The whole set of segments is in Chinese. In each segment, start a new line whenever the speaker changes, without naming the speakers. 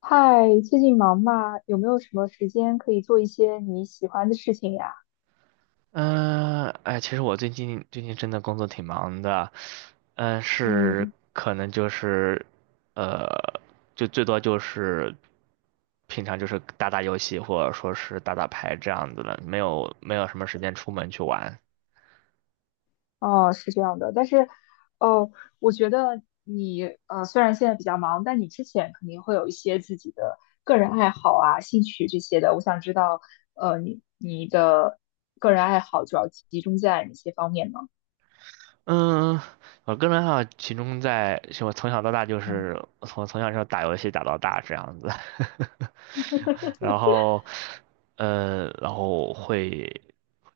嗨，最近忙吗？有没有什么时间可以做一些你喜欢的事情呀？
嗯，哎，其实我最近真的工作挺忙的，嗯，是。
嗯。
可能就是，呃，就最多就是平常就是打打游戏或者说是打打牌这样子的，没有什么时间出门去玩。
哦，是这样的，但是，哦，我觉得你虽然现在比较忙，但你之前肯定会有一些自己的个人爱好啊、兴趣这些的。我想知道，你的个人爱好主要集中在哪些方面呢？
嗯，我个人爱好集中在，是我从小到大，就
嗯
是我从小就打游戏打到大这样子，然后，然后会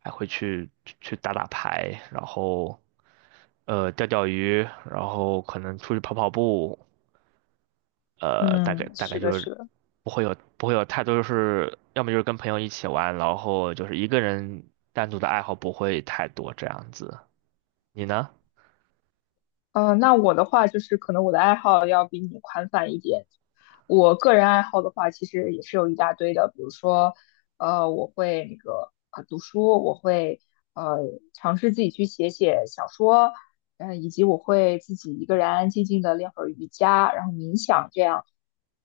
还会去去打打牌，然后钓钓鱼，然后可能出去跑跑步，大概
嗯，
大概
是的，
就是
是的。
不会有太多，就是要么就是跟朋友一起玩，然后就是一个人单独的爱好不会太多这样子。你呢？
那我的话就是可能我的爱好要比你宽泛一点。我个人爱好的话，其实也是有一大堆的，比如说，我会那个读书，我会呃尝试自己去写写小说，以及我会自己一个人安安静静的练会儿瑜伽，然后冥想这样。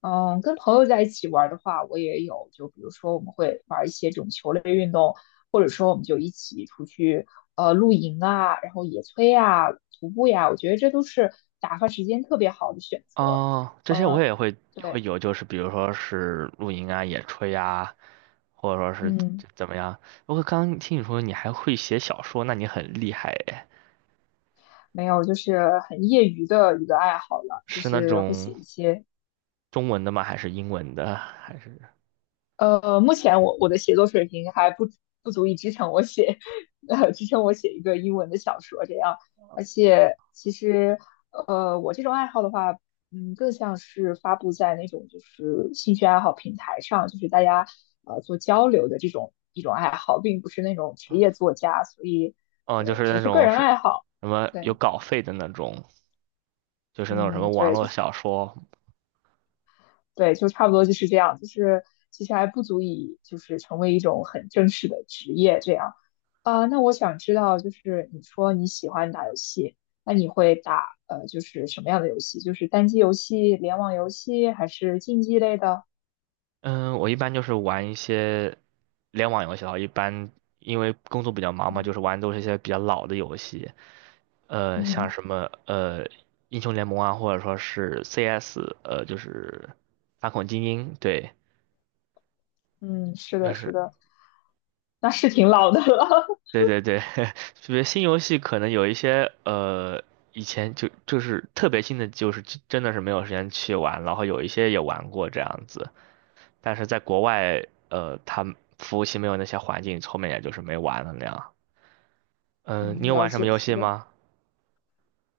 跟朋友在一起玩儿的话，我也有，就比如说我们会玩儿一些这种球类运动，或者说我们就一起出去露营啊，然后野炊啊、徒步呀，我觉得这都是打发时间特别好的选择。
哦，这些我
呃，
也会会
对。
有，就是比如说是露营啊、野炊啊，或者说是
嗯，
怎么样。不过刚刚听你说你还会写小说，那你很厉害诶，
没有，就是很业余的一个爱好了，就
是那
是会写
种
一些
中文的吗？还是英文的？还是
目前我的写作水平还不足以支撑我写，支撑我写一个英文的小说这样。而且其实，我这种爱好的话，更像是发布在那种就是兴趣爱好平台上，就是大家做交流的这种一种爱好，并不是那种职业作家，所以
嗯，就
对，
是
只
那
是个
种
人
是
爱好。
什么有
对。
稿费的那种，就是那种什么
嗯，
网
对，就
络
是
小说。
对，就差不多就是这样，就是其实还不足以就是成为一种很正式的职业这样。啊，那我想知道，就是你说你喜欢打游戏，那你会打就是什么样的游戏？就是单机游戏、联网游戏，还是竞技类的？
嗯，我一般就是玩一些联网游戏的话，一般因为工作比较忙嘛，就
嗯
是玩都是一些比较老的游戏。像
嗯
什么英雄联盟啊，或者说是 CS,就是反恐精英，对，
嗯，是
就
的，是
是
的，那是挺老的了。
对对对，特别新游戏可能有一些以前就是特别新的，就是真的是没有时间去玩，然后有一些也玩过这样子，但是在国外它服务器没有那些环境，后面也就是没玩了那样。嗯、你
嗯，
有
了
玩什么
解，
游
是
戏
的。
吗？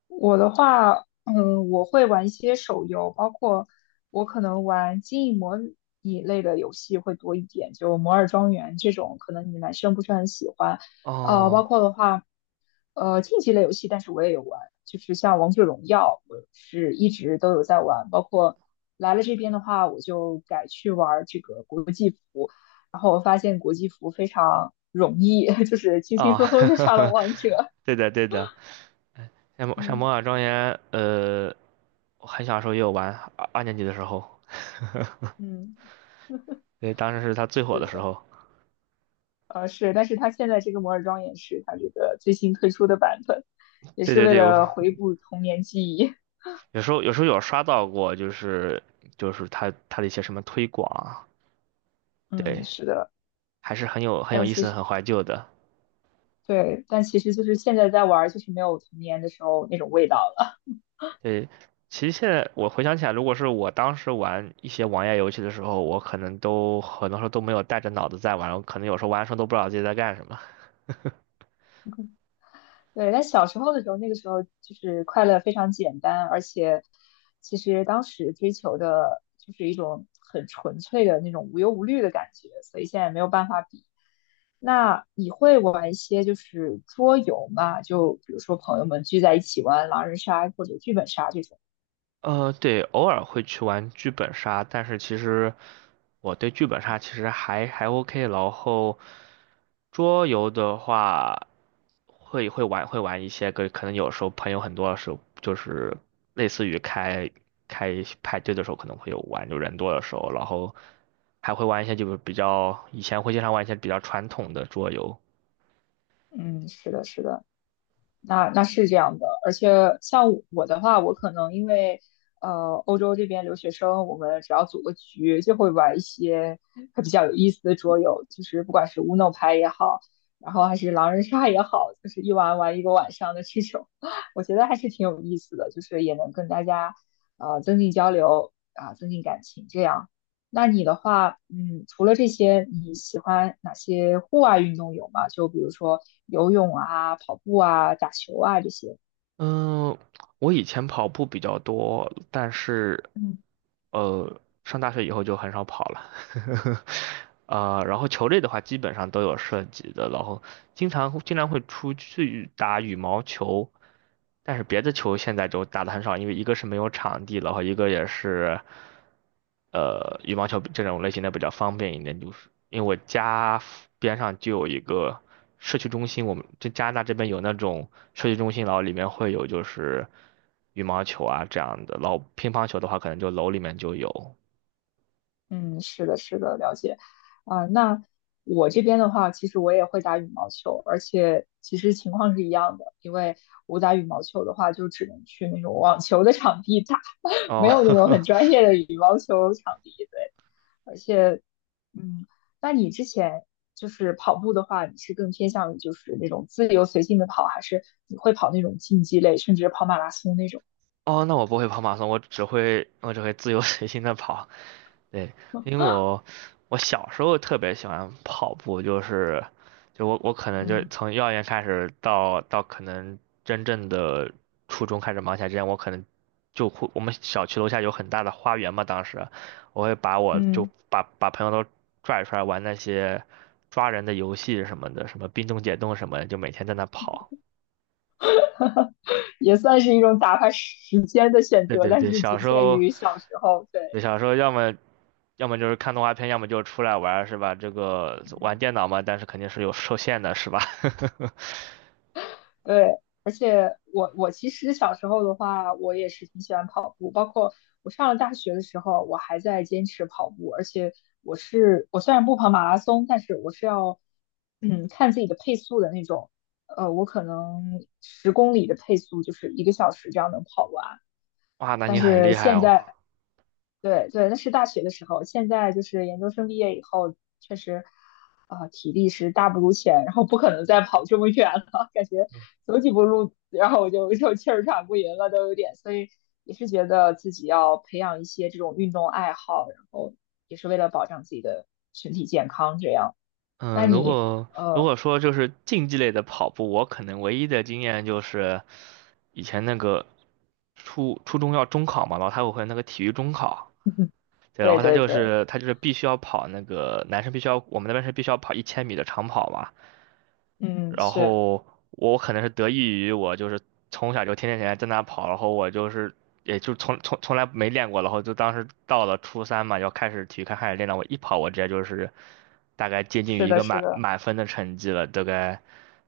我的话，我会玩一些手游，包括我可能玩经营模拟类的游戏会多一点，就《摩尔庄园》这种，可能你们男生不是很喜欢。包
哦
括的话。竞技类游戏，但是我也有玩，就是像王者荣耀，我是一直都有在玩，包括来了这边的话，我就改去玩这个国际服，然后我发现国际服非常容易，就是轻轻
哦，
松松就上了王者。
对的对的，像
嗯
《魔法庄园》。我很小时候也有玩，二年级的时候，
嗯，
对，当时是它最火
是
的时
的，
候。
是，但是它现在这个摩尔庄园是它这个最新推出的版本，也
对
是
对
为
对，我
了回顾童年记忆。
有时候有刷到过，就是就是它的一些什么推广啊，
嗯，
对，
是的，
还是很有
但
意
其
思、
实
很怀旧的。
对，但其实就是现在在玩，就是没有童年的时候那种味道了。
对，其实现在我回想起来，如果是我当时玩一些网页游戏的时候，我可能都很多时候都没有带着脑子在玩，我可能有时候玩的时候都不知道自己在干什么。
对，但小时候的时候，那个时候就是快乐非常简单，而且其实当时追求的就是一种很纯粹的那种无忧无虑的感觉，所以现在没有办法比。那你会玩一些就是桌游吗？就比如说朋友们聚在一起玩狼人杀或者剧本杀这种。
对，偶尔会去玩剧本杀，但是其实我对剧本杀其实还还 OK。然后桌游的话，会玩一些个，可能有时候朋友很多的时候，就是类似于开开派对的时候可能会有玩，就人多的时候，然后还会玩一些就是比较以前会经常玩一些比较传统的桌游。
嗯，是的，是的。那是这样的，而且像我的话，我可能因为欧洲这边留学生，我们只要组个局，就会玩一些还比较有意思的桌游，就是不管是 Uno 牌也好，然后还是狼人杀也好，就是一玩玩一个晚上的这种，我觉得还是挺有意思的，就是也能跟大家增进交流啊，增进感情这样。那你的话，除了这些，你喜欢哪些户外运动有吗？就比如说。游泳啊、跑步啊、打球啊这些。
嗯，我以前跑步比较多，但是，
嗯
上大学以后就很少跑了。然后球类的话，基本上都有涉及的，然后经常会出去打羽毛球，但是别的球现在就打的很少，因为一个是没有场地了，和一个也是，羽毛球这种类型的比较方便一点，就是因为我家附边上就有一个社区中心，我们这加拿大这边有那种社区中心，然后里面会有就是羽毛球啊这样的，然后乒乓球的话可能就楼里面就有。
嗯，是的，是的，了解。啊、那我这边的话，其实我也会打羽毛球，而且其实情况是一样的，因为我打羽毛球的话，就只能去那种网球的场地打，
哦，
没有那种很专业的羽毛球场地。对，而且，嗯，那你之前就是跑步的话，你是更偏向于就是那种自由随性的跑，还是你会跑那种竞技类，甚至跑马拉松那种
哦，那我不会跑马拉松，我只会自由随心的跑。对，
吗？
因为我小时候特别喜欢跑步，就是就我可能就是
嗯
从幼儿园开始到到可能真正的初中开始忙起来之前，我可能就会，我们小区楼下有很大的花园嘛，当时我会把我就
嗯，
把朋友都拽出来玩那些抓人的游戏什么的，什么冰冻解冻什么的，就每天在那跑。
也算是一种打发时间的选
对
择，
对
但
对，
是
小
仅
时
限
候，
于小时候。对，
对小时候要么要么就是看动画片，要么就出来玩儿是吧？这个玩
嗯
电脑嘛，但是肯定是有受限的，是吧？
对，而且我其实小时候的话，我也是挺喜欢跑步，包括我上了大学的时候，我还在坚持跑步，而且我虽然不跑马拉松，但是我是要看自己的配速的那种，我可能10公里的配速就是一个小时这样能跑完，
哇，那
但
你很
是
厉害
现
哦。
在对对，那是大学的时候，现在就是研究生毕业以后，确实，啊、体力是大不如前，然后不可能再跑这么远了，感觉走几步路，然后我就气儿喘不匀了，都有点，所以也是觉得自己要培养一些这种运动爱好，然后也是为了保障自己的身体健康，这样。那
嗯，如
你，
果如
呃，
果说就是竞技类的跑步，我可能唯一的经验就是以前那个初中要中考嘛，然后他会有那个体育中考，对，然
对
后他
对
就
对，
是他就是必须要跑那个男生必须要，我们那边是必须要跑一千米的长跑嘛，
嗯，
然
是
后我可能是得益于我就是从小就天天在那跑，然后我就是也就从来没练过，然后就当时到了初三嘛，要开始体育课开始练了，我一跑我直接就是大概接近于
是
一
的，
个
是
满
的，
满分的成绩了，大概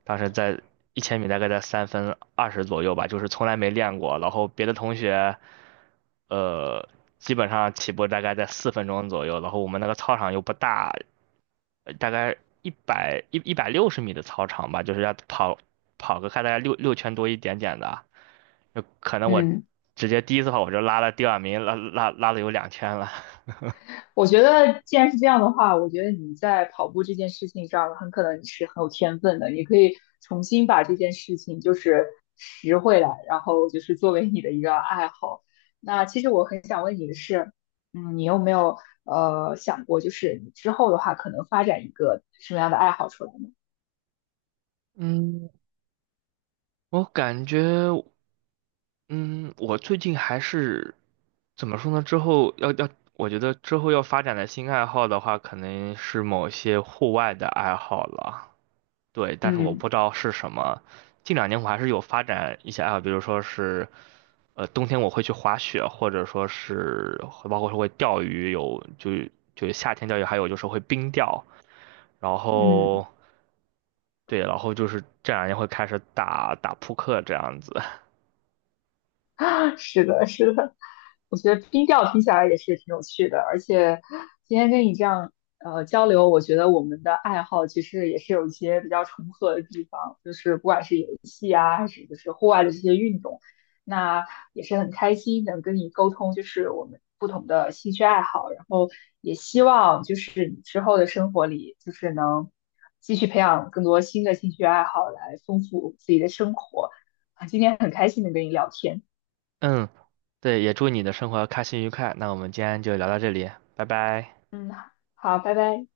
当时在一千米大概在3分20左右吧，就是从来没练过，然后别的同学呃基本上起步大概在4分钟左右，然后我们那个操场又不大，大概160米的操场吧，就是要跑跑个看大概六圈多一点点的，就可能我
嗯。
直接第一次跑我就拉了第二名，拉了有2圈了。
我觉得，既然是这样的话，我觉得你在跑步这件事情上，很可能你是很有天分的。你可以重新把这件事情就是拾回来，然后就是作为你的一个爱好。那其实我很想问你的是，嗯，你有没有想过，就是你之后的话，可能发展一个什么样的爱好出来呢？
嗯，我感觉，嗯，我最近还是怎么说呢？之后要要，我觉得之后要发展的新爱好的话，可能是某些户外的爱好了。对，但是我
嗯
不知道是什么。近两年我还是有发展一些爱好，比如说是，冬天我会去滑雪，或者说是会包括说会钓鱼，有就就夏天钓鱼，还有就是会冰钓。然
嗯。
后对，然后就是这两年会开始打打扑克这样子。
是的，是的，我觉得冰钓听起来也是挺有趣的，而且今天跟你这样交流，我觉得我们的爱好其实也是有一些比较重合的地方，就是不管是游戏啊，还是就是户外的这些运动，那也是很开心能跟你沟通，就是我们不同的兴趣爱好，然后也希望就是你之后的生活里，就是能继续培养更多新的兴趣爱好，来丰富自己的生活啊。今天很开心能跟你聊天。
嗯，对，也祝你的生活开心愉快。那我们今天就聊到这里，拜拜。
嗯，好，拜拜。